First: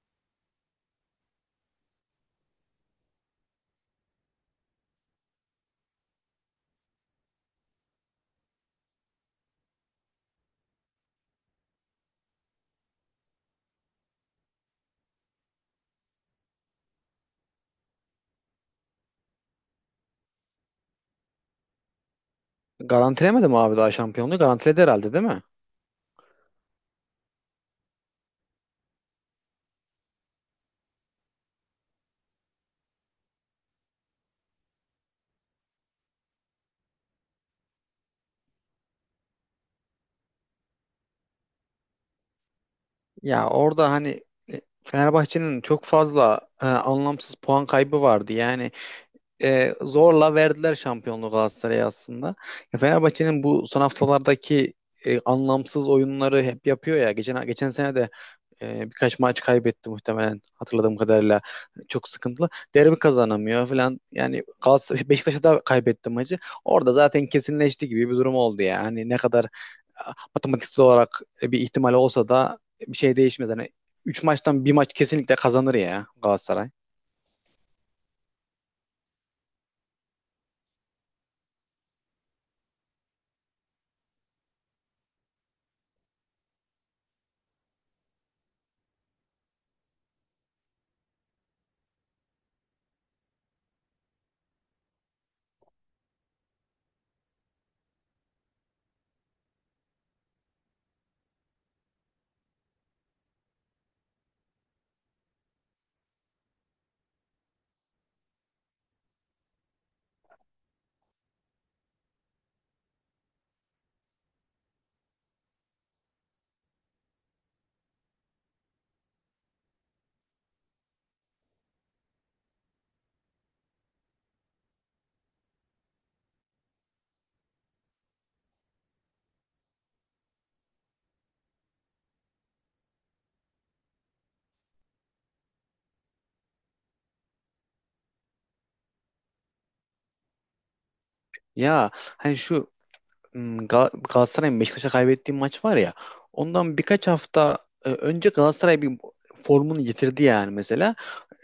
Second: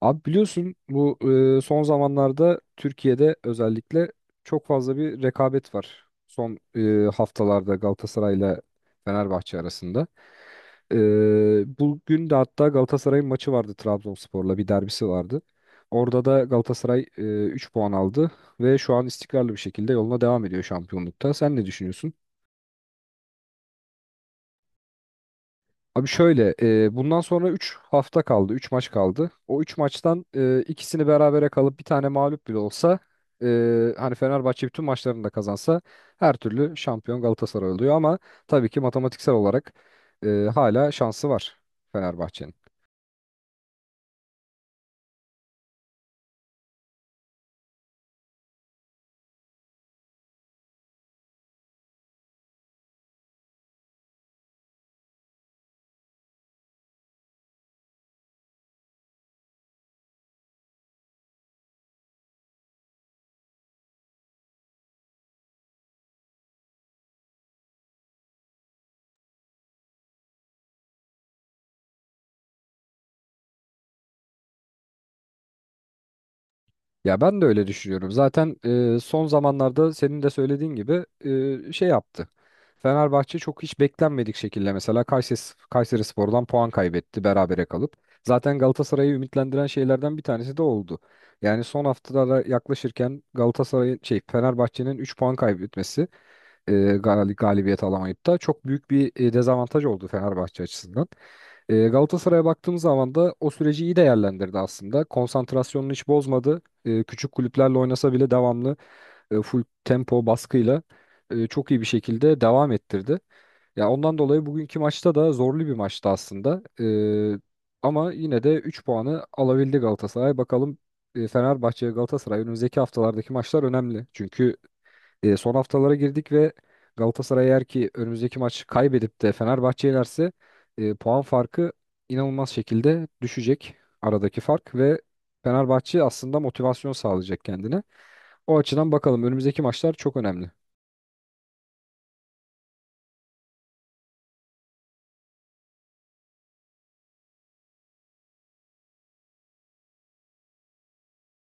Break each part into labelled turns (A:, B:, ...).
A: Abi biliyorsun bu son zamanlarda Türkiye'de özellikle çok fazla bir rekabet var. Son haftalarda Galatasaray'la Fenerbahçe arasında. E, Bugün de hatta Galatasaray'ın maçı vardı, Trabzonspor'la bir derbisi vardı. Orada da Galatasaray 3 puan aldı ve şu an istikrarlı bir şekilde yoluna devam ediyor şampiyonlukta. Sen ne düşünüyorsun?
B: Garantilemedi mi abi daha şampiyonluğu? Garantiledi herhalde değil mi?
A: Abi şöyle, bundan sonra 3 hafta kaldı, 3 maç kaldı. O 3 maçtan ikisini berabere kalıp bir tane mağlup bile olsa, hani Fenerbahçe bütün maçlarını da kazansa her türlü şampiyon Galatasaray oluyor ama tabii ki matematiksel olarak e, hala şansı var Fenerbahçe'nin.
B: Ya orada hani Fenerbahçe'nin çok fazla anlamsız puan kaybı vardı. Yani zorla verdiler şampiyonluğu Galatasaray'a aslında. Ya Fenerbahçe'nin bu son haftalardaki anlamsız oyunları hep yapıyor ya. Geçen sene de birkaç maç kaybetti muhtemelen hatırladığım kadarıyla. Çok sıkıntılı. Derbi kazanamıyor falan. Yani Galatasaray, Beşiktaş'a da kaybetti maçı. Orada zaten kesinleşti gibi bir durum oldu yani. Hani ne kadar matematiksel olarak bir ihtimal olsa da bir şey değişmez. Hani 3 maçtan bir maç kesinlikle kazanır ya Galatasaray.
A: Ya ben de öyle düşünüyorum. Zaten son zamanlarda senin de söylediğin gibi şey yaptı. Fenerbahçe çok hiç beklenmedik şekilde mesela Kayseri Spor'dan puan kaybetti berabere kalıp. Zaten Galatasaray'ı ümitlendiren şeylerden bir tanesi de oldu. Yani son haftalara yaklaşırken Galatasaray'ın şey Fenerbahçe'nin 3 puan kaybetmesi, galibiyet alamayıp da çok büyük bir dezavantaj oldu Fenerbahçe açısından. Galatasaray'a baktığımız zaman da o süreci iyi değerlendirdi aslında. Konsantrasyonunu hiç bozmadı. E, küçük kulüplerle oynasa bile devamlı full tempo baskıyla çok iyi bir şekilde devam ettirdi. Ya ondan dolayı bugünkü maçta da zorlu bir maçtı aslında. Ama yine de 3 puanı alabildi Galatasaray. Bakalım, Fenerbahçe ve Galatasaray önümüzdeki haftalardaki maçlar önemli. Çünkü son haftalara girdik ve Galatasaray eğer ki önümüzdeki maçı kaybedip de Fenerbahçe'ye yenerse puan farkı inanılmaz şekilde düşecek, aradaki fark, ve Fenerbahçe aslında motivasyon sağlayacak kendine. O açıdan bakalım, önümüzdeki maçlar çok önemli.
B: Ya hani şu Galatasaray'ın Beşiktaş'a kaybettiği maç var ya, ondan birkaç hafta önce Galatasaray bir formunu yitirdi yani mesela.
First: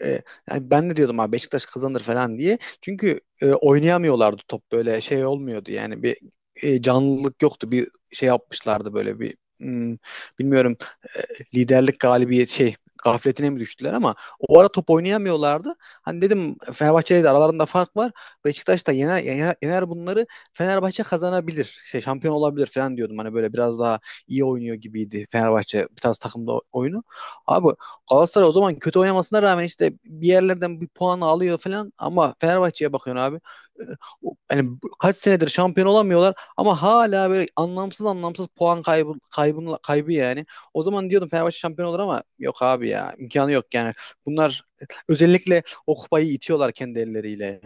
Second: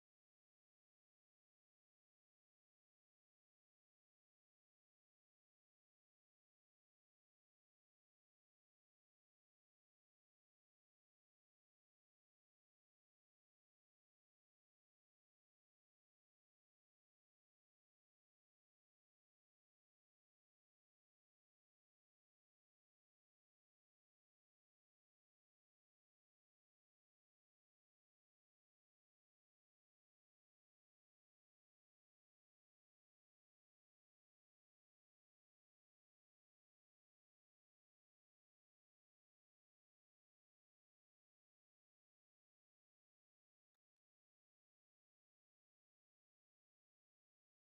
B: E, Yani ben de diyordum abi Beşiktaş kazanır falan diye. Çünkü oynayamıyorlardı, top böyle şey olmuyordu yani, bir canlılık yoktu. Bir şey yapmışlardı böyle bir bilmiyorum, e, liderlik galibiyet şey gafletine mi düştüler, ama o ara top oynayamıyorlardı. Hani dedim Fenerbahçe'yle de aralarında fark var. Beşiktaş da yener, yener, yener bunları. Fenerbahçe kazanabilir, şey şampiyon olabilir falan diyordum. Hani böyle biraz daha iyi oynuyor gibiydi Fenerbahçe bir tarz takımda oyunu. Abi Galatasaray o zaman kötü oynamasına rağmen işte bir yerlerden bir puan alıyor falan, ama Fenerbahçe'ye bakıyorsun abi. E, Hani kaç senedir şampiyon olamıyorlar ama hala böyle anlamsız anlamsız puan kaybı, kaybı, kaybı yani. O zaman diyordum Fenerbahçe şampiyon olur ama yok abi ya, imkanı yok yani. Bunlar özellikle o kupayı itiyorlar kendi elleriyle.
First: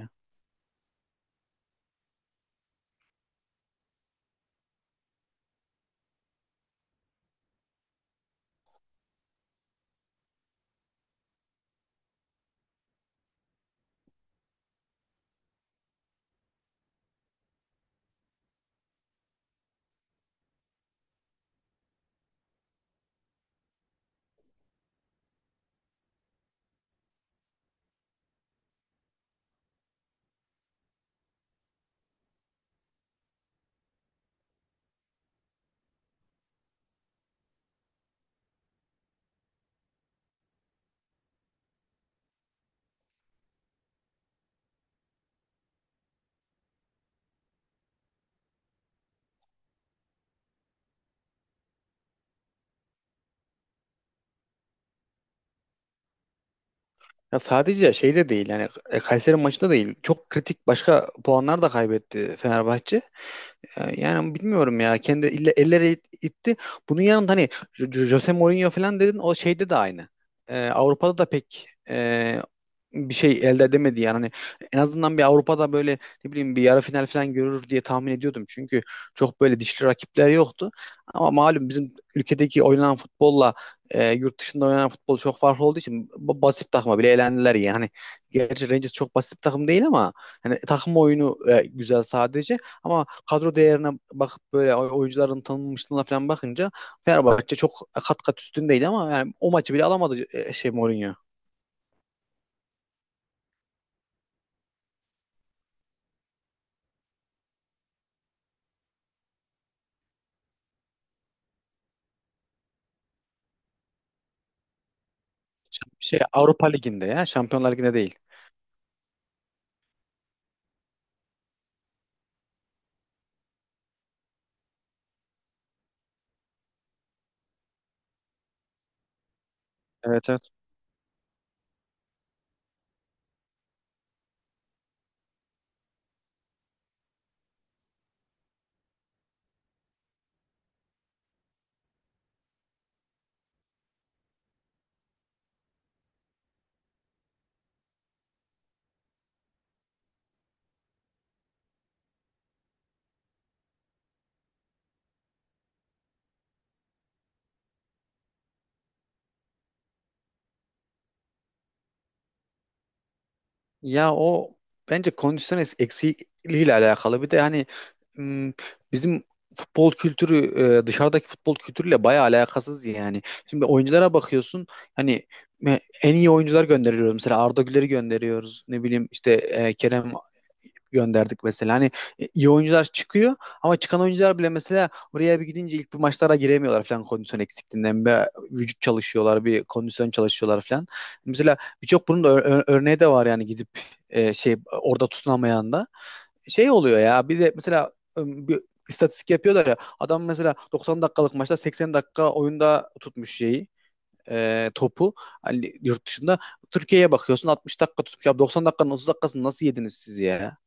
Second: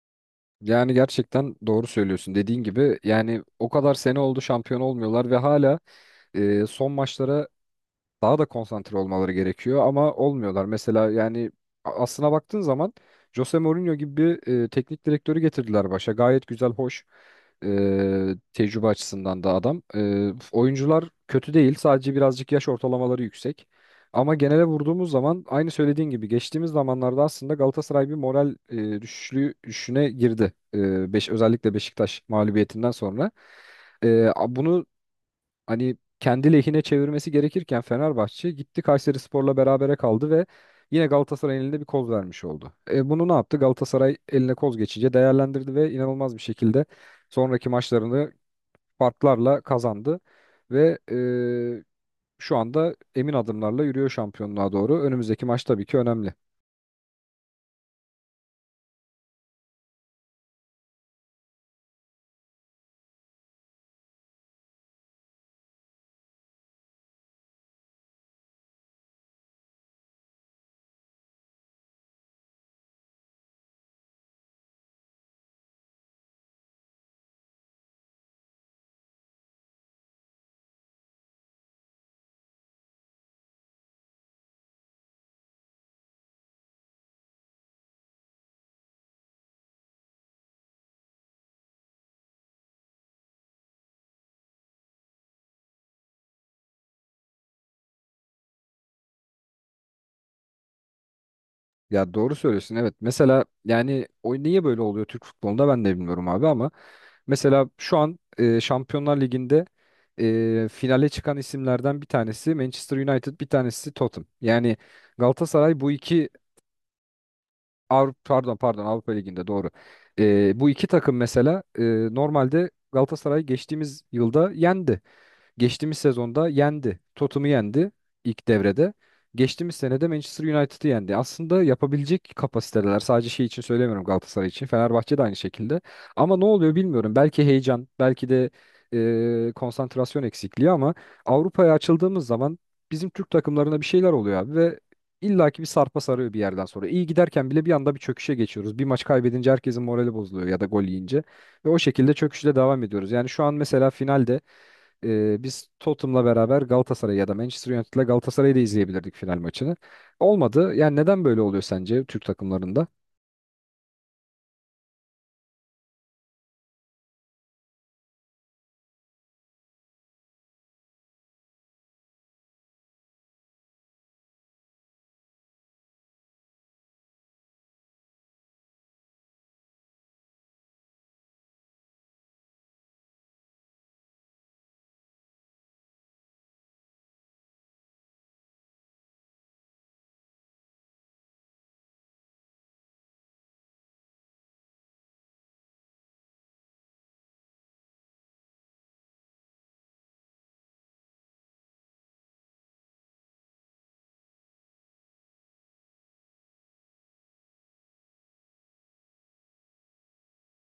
A: Yani gerçekten doğru söylüyorsun. Dediğin gibi yani o kadar sene oldu şampiyon olmuyorlar ve hala son maçlara daha da konsantre olmaları gerekiyor ama olmuyorlar. Mesela yani aslına baktığın zaman Jose Mourinho gibi bir teknik direktörü getirdiler başa. Gayet güzel, hoş, tecrübe açısından da adam. E, oyuncular kötü değil, sadece birazcık yaş ortalamaları yüksek. Ama genele vurduğumuz zaman aynı söylediğin gibi geçtiğimiz zamanlarda aslında Galatasaray bir moral e, düşüşlüğü düşüşüne girdi. E, beş, özellikle Beşiktaş mağlubiyetinden sonra. Bunu hani kendi lehine çevirmesi gerekirken Fenerbahçe gitti Kayserispor'la berabere kaldı ve yine Galatasaray'ın elinde bir koz vermiş oldu. E, bunu ne yaptı? Galatasaray eline koz geçince değerlendirdi ve inanılmaz bir şekilde sonraki maçlarını farklarla kazandı ve şu anda emin adımlarla yürüyor şampiyonluğa doğru. Önümüzdeki maç tabii ki önemli.
B: Ya sadece şeyde değil yani, Kayseri maçında değil. Çok kritik başka puanlar da kaybetti Fenerbahçe. Yani bilmiyorum ya, kendi elleri itti. Bunun yanında hani Jose Mourinho falan dedin, o şeyde de aynı. Avrupa'da da pek bir şey elde edemedi yani. Hani en azından bir Avrupa'da böyle ne bileyim bir yarı final falan görür diye tahmin ediyordum. Çünkü çok böyle dişli rakipler yoktu. Ama malum bizim ülkedeki oynanan futbolla yurt dışında oynanan futbol çok farklı olduğu için basit takıma bile elendiler yani. Hani, gerçi Rangers çok basit bir takım değil ama hani takım oyunu güzel sadece. Ama kadro değerine bakıp böyle oyuncuların tanınmışlığına falan bakınca Fenerbahçe çok kat kat üstündeydi, ama yani o maçı bile alamadı şey Mourinho.
A: Ya doğru söylüyorsun, evet. Mesela yani o niye böyle oluyor Türk futbolunda ben de bilmiyorum abi, ama mesela şu an Şampiyonlar Ligi'nde finale çıkan isimlerden bir tanesi Manchester United, bir tanesi Tottenham. Yani Galatasaray bu
B: Şey
A: iki
B: Avrupa Ligi'nde ya, Şampiyonlar Ligi'nde
A: Avrupa,
B: değil.
A: pardon, Avrupa Ligi'nde, doğru. Bu iki takım mesela, normalde Galatasaray geçtiğimiz yılda yendi. Geçtiğimiz sezonda yendi. Tottenham'ı yendi ilk devrede. Geçtiğimiz senede
B: Evet,
A: Manchester
B: evet.
A: United'ı yendi. Aslında yapabilecek kapasiteler. Sadece şey için söylemiyorum, Galatasaray için. Fenerbahçe de aynı şekilde. Ama ne oluyor bilmiyorum. Belki heyecan, belki de konsantrasyon eksikliği, ama Avrupa'ya açıldığımız zaman bizim Türk takımlarına bir şeyler oluyor abi ve illaki bir sarpa sarıyor bir yerden sonra. İyi giderken bile bir anda bir çöküşe geçiyoruz. Bir maç kaybedince herkesin morali bozuluyor ya da gol yiyince. Ve o şekilde çöküşle devam ediyoruz. Yani şu an mesela finalde biz Tottenham'la beraber Galatasaray ya da Manchester United'la Galatasaray'ı da izleyebilirdik final maçını. Olmadı. Yani neden böyle oluyor sence Türk takımlarında?
B: Ya o bence kondisyon eksikliğiyle alakalı. Bir de hani, m, bizim futbol kültürü dışarıdaki futbol kültürüyle bayağı alakasız yani. Şimdi oyunculara bakıyorsun, hani en iyi oyuncular gönderiyoruz. Mesela Arda Güler'i gönderiyoruz. Ne bileyim işte Kerem gönderdik mesela. Hani iyi oyuncular çıkıyor, ama çıkan oyuncular bile mesela oraya bir gidince ilk bir maçlara giremiyorlar falan, kondisyon eksikliğinden. Bir vücut çalışıyorlar, bir kondisyon çalışıyorlar falan. Mesela birçok bunun da örneği de var yani, gidip şey orada tutunamayan da şey oluyor ya. Bir de mesela bir istatistik yapıyorlar ya, adam mesela 90 dakikalık maçta 80 dakika oyunda tutmuş şeyi, topu, hani yurt dışında. Türkiye'ye bakıyorsun 60 dakika tutmuş. Ya 90 dakikanın 30 dakikasını nasıl yediniz siz ya?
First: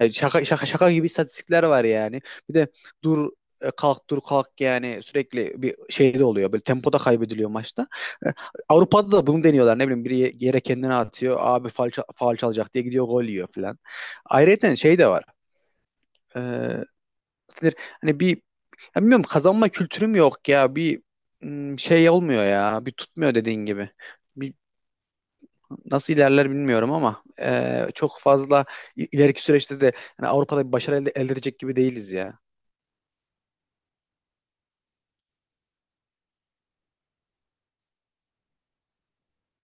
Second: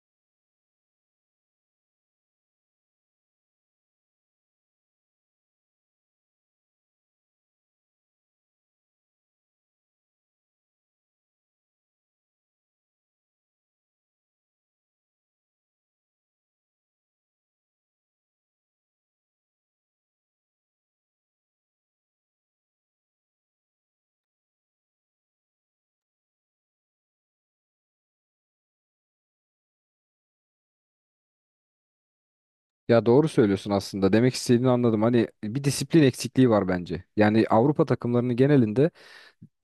B: Yani şaka gibi istatistikler var yani. Bir de dur, kalk, dur, kalk yani, sürekli bir şeyde oluyor. Böyle tempoda kaybediliyor maçta. E, Avrupa'da da bunu deniyorlar. Ne bileyim biri yere kendini atıyor. Abi faul, faul çalacak diye gidiyor, gol yiyor falan. Ayrıca şey de var. E, Nedir? Hani bir, ya bilmiyorum, kazanma kültürüm yok ya. Bir, şey olmuyor ya. Bir tutmuyor dediğin gibi. Bir, nasıl ilerler bilmiyorum ama çok fazla ileriki süreçte de yani Avrupa'da bir başarı elde edecek gibi değiliz ya.
A: Ya doğru söylüyorsun aslında. Demek istediğini anladım. Hani bir disiplin eksikliği var bence. Yani Avrupa takımlarının genelinde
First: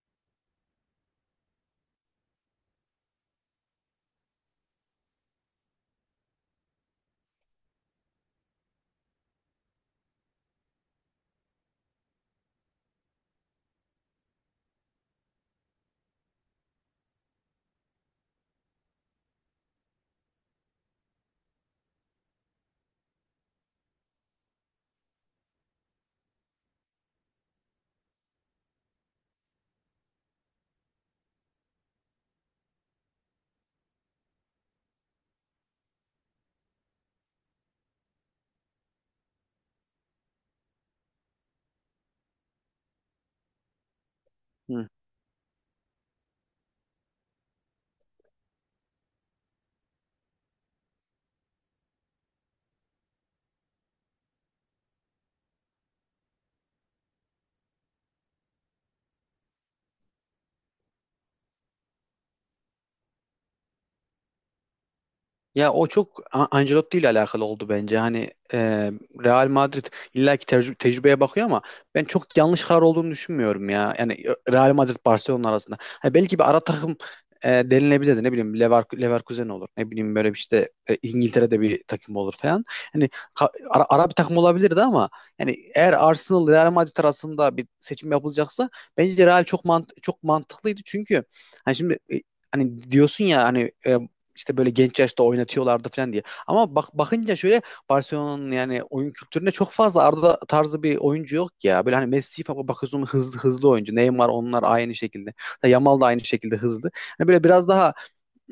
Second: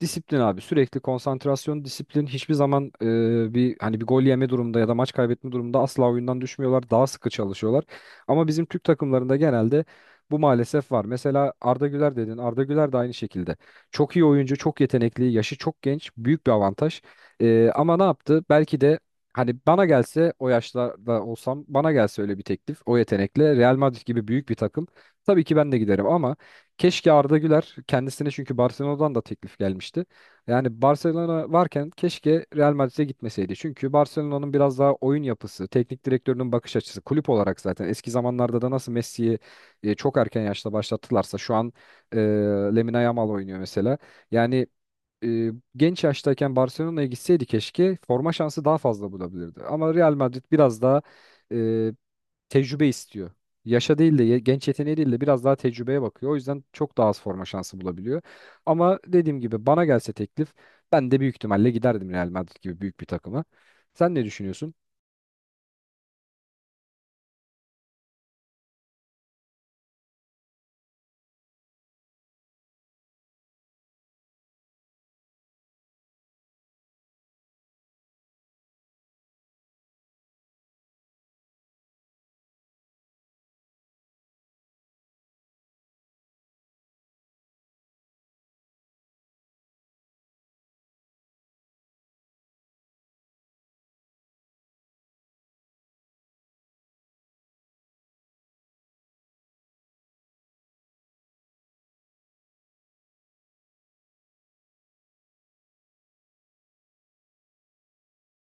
A: disiplin abi, sürekli konsantrasyon, disiplin, hiçbir zaman bir hani bir gol yeme durumda ya da maç kaybetme durumunda asla oyundan düşmüyorlar. Daha sıkı çalışıyorlar. Ama bizim Türk takımlarında genelde bu maalesef var. Mesela Arda Güler dedin. Arda Güler de aynı şekilde. Çok iyi oyuncu, çok yetenekli, yaşı çok genç, büyük bir avantaj. E, ama ne yaptı? Belki de hani bana gelse, o yaşlarda olsam, bana gelse öyle bir teklif, o yetenekle Real Madrid gibi büyük bir takım, tabii ki ben de giderim, ama keşke Arda Güler kendisine, çünkü Barcelona'dan da teklif gelmişti. Yani Barcelona varken keşke Real Madrid'e gitmeseydi. Çünkü Barcelona'nın biraz daha oyun yapısı, teknik direktörünün bakış açısı, kulüp olarak zaten eski zamanlarda da nasıl Messi'yi çok erken yaşta başlattılarsa, şu an e, Lamine Yamal oynuyor mesela. Yani
B: Hı.
A: genç yaştayken Barcelona'ya gitseydi keşke forma şansı daha fazla bulabilirdi. Ama Real Madrid biraz daha e, tecrübe istiyor. Yaşa değil de genç yeteneği değil de biraz daha tecrübeye bakıyor. O yüzden çok daha az forma şansı bulabiliyor. Ama dediğim gibi bana gelse teklif, ben de büyük ihtimalle giderdim Real Madrid gibi büyük bir takıma. Sen ne düşünüyorsun?
B: Ya o çok Ancelotti ile alakalı oldu bence. Hani Real Madrid illaki tecrübeye bakıyor ama ben çok yanlış karar olduğunu düşünmüyorum ya. Yani Real Madrid Barcelona arasında. Hani belki bir ara takım denilebilirdi. Ne bileyim Leverkusen olur. Ne bileyim böyle bir, işte İngiltere'de bir takım olur falan. Hani ara bir takım olabilirdi, ama yani eğer Arsenal Real Madrid arasında bir seçim yapılacaksa bence Real çok mantıklıydı. Çünkü hani şimdi, hani diyorsun ya hani, e, işte böyle genç yaşta oynatıyorlardı falan diye. Ama bak, bakınca şöyle, Barcelona'nın yani oyun kültüründe çok fazla Arda tarzı bir oyuncu yok ya. Böyle hani Messi falan bakıyorsun, hızlı hızlı oyuncu. Neymar onlar aynı şekilde. Hatta Yamal da aynı şekilde hızlı. Hani böyle biraz daha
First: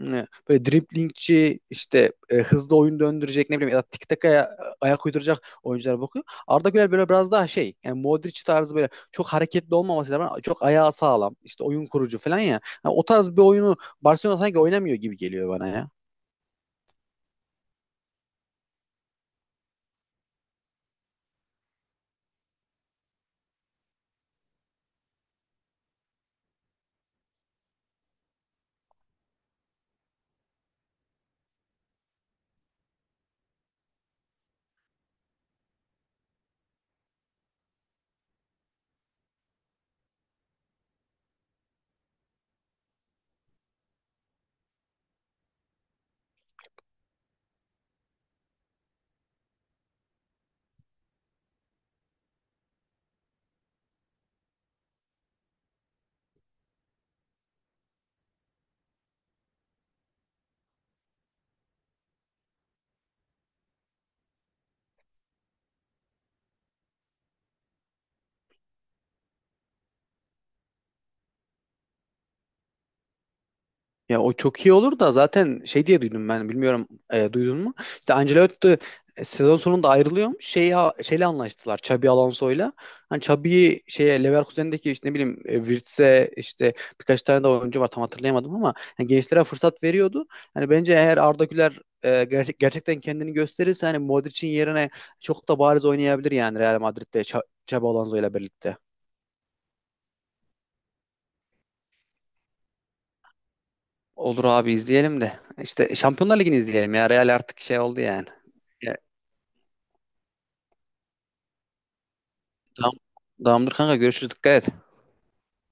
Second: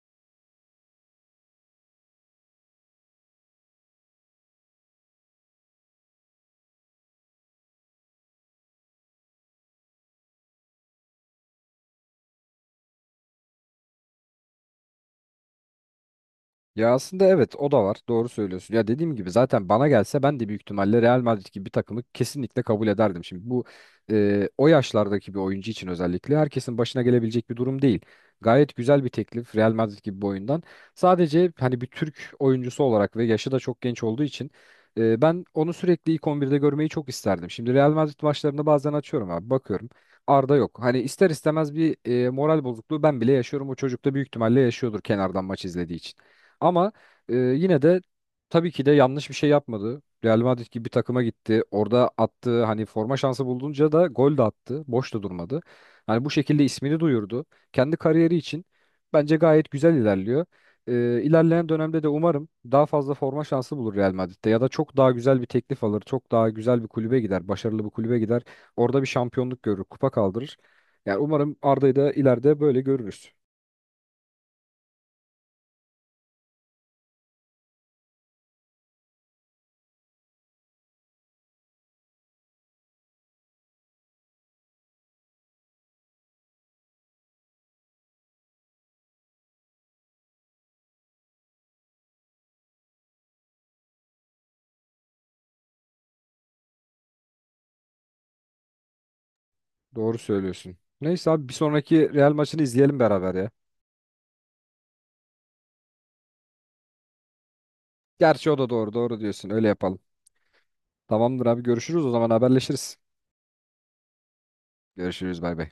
B: böyle driblingçi, işte hızlı oyun döndürecek, ne bileyim, ya da tiki takaya ayak uyduracak oyunculara bakıyor. Arda Güler böyle biraz daha şey yani, Modric tarzı, böyle çok hareketli olmaması lazım, çok ayağı sağlam, işte oyun kurucu falan ya. Yani o tarz bir oyunu Barcelona sanki oynamıyor gibi geliyor bana ya.
A: Ya aslında evet, o da var. Doğru söylüyorsun. Ya dediğim gibi zaten bana gelse ben de büyük ihtimalle Real Madrid gibi bir takımı kesinlikle kabul ederdim. Şimdi bu o yaşlardaki bir oyuncu için özellikle herkesin başına gelebilecek bir durum değil. Gayet güzel bir teklif Real Madrid gibi bir oyundan. Sadece hani bir Türk oyuncusu olarak ve yaşı da çok genç olduğu için ben onu sürekli ilk 11'de görmeyi çok isterdim. Şimdi Real Madrid maçlarını bazen açıyorum abi, bakıyorum. Arda yok. Hani ister istemez bir moral bozukluğu ben bile yaşıyorum. O çocuk da büyük ihtimalle yaşıyordur kenardan maç izlediği için. Ama yine de tabii ki de yanlış bir şey yapmadı. Real Madrid gibi bir takıma gitti. Orada attığı, hani forma şansı bulduğunca da gol de attı. Boş da durmadı. Hani bu şekilde ismini duyurdu. Kendi kariyeri için bence gayet güzel ilerliyor. E, ilerleyen dönemde de umarım daha fazla forma şansı bulur Real Madrid'de ya da çok daha güzel bir teklif alır. Çok daha güzel bir kulübe gider. Başarılı bir kulübe gider. Orada bir şampiyonluk görür, kupa kaldırır. Yani umarım Arda'yı da ileride böyle görürüz.
B: Ya o çok iyi olur da, zaten şey diye duydum ben, bilmiyorum, duydun mu? İşte Ancelotti sezon sonunda ayrılıyormuş. Şey, şeyle anlaştılar, Xabi Alonso'yla. Hani Xabi'yi şeye, Leverkusen'deki işte, ne bileyim, Wirtz'e, işte birkaç tane de oyuncu var tam hatırlayamadım, ama yani gençlere fırsat veriyordu. Hani bence eğer Arda Güler gerçekten kendini gösterirse, hani Modric'in yerine çok da bariz oynayabilir yani Real Madrid'de, Xabi Alonso'yla birlikte.
A: Doğru söylüyorsun. Neyse abi, bir sonraki Real maçını izleyelim beraber ya.
B: Olur abi, izleyelim de. İşte Şampiyonlar Ligi'ni izleyelim ya. Real artık şey oldu yani.
A: Gerçi o da doğru. Doğru diyorsun. Öyle yapalım. Tamamdır abi, görüşürüz o zaman,
B: Tamam.
A: haberleşiriz.
B: Tamamdır kanka, görüşürüz, dikkat et.
A: Görüşürüz, bay bay.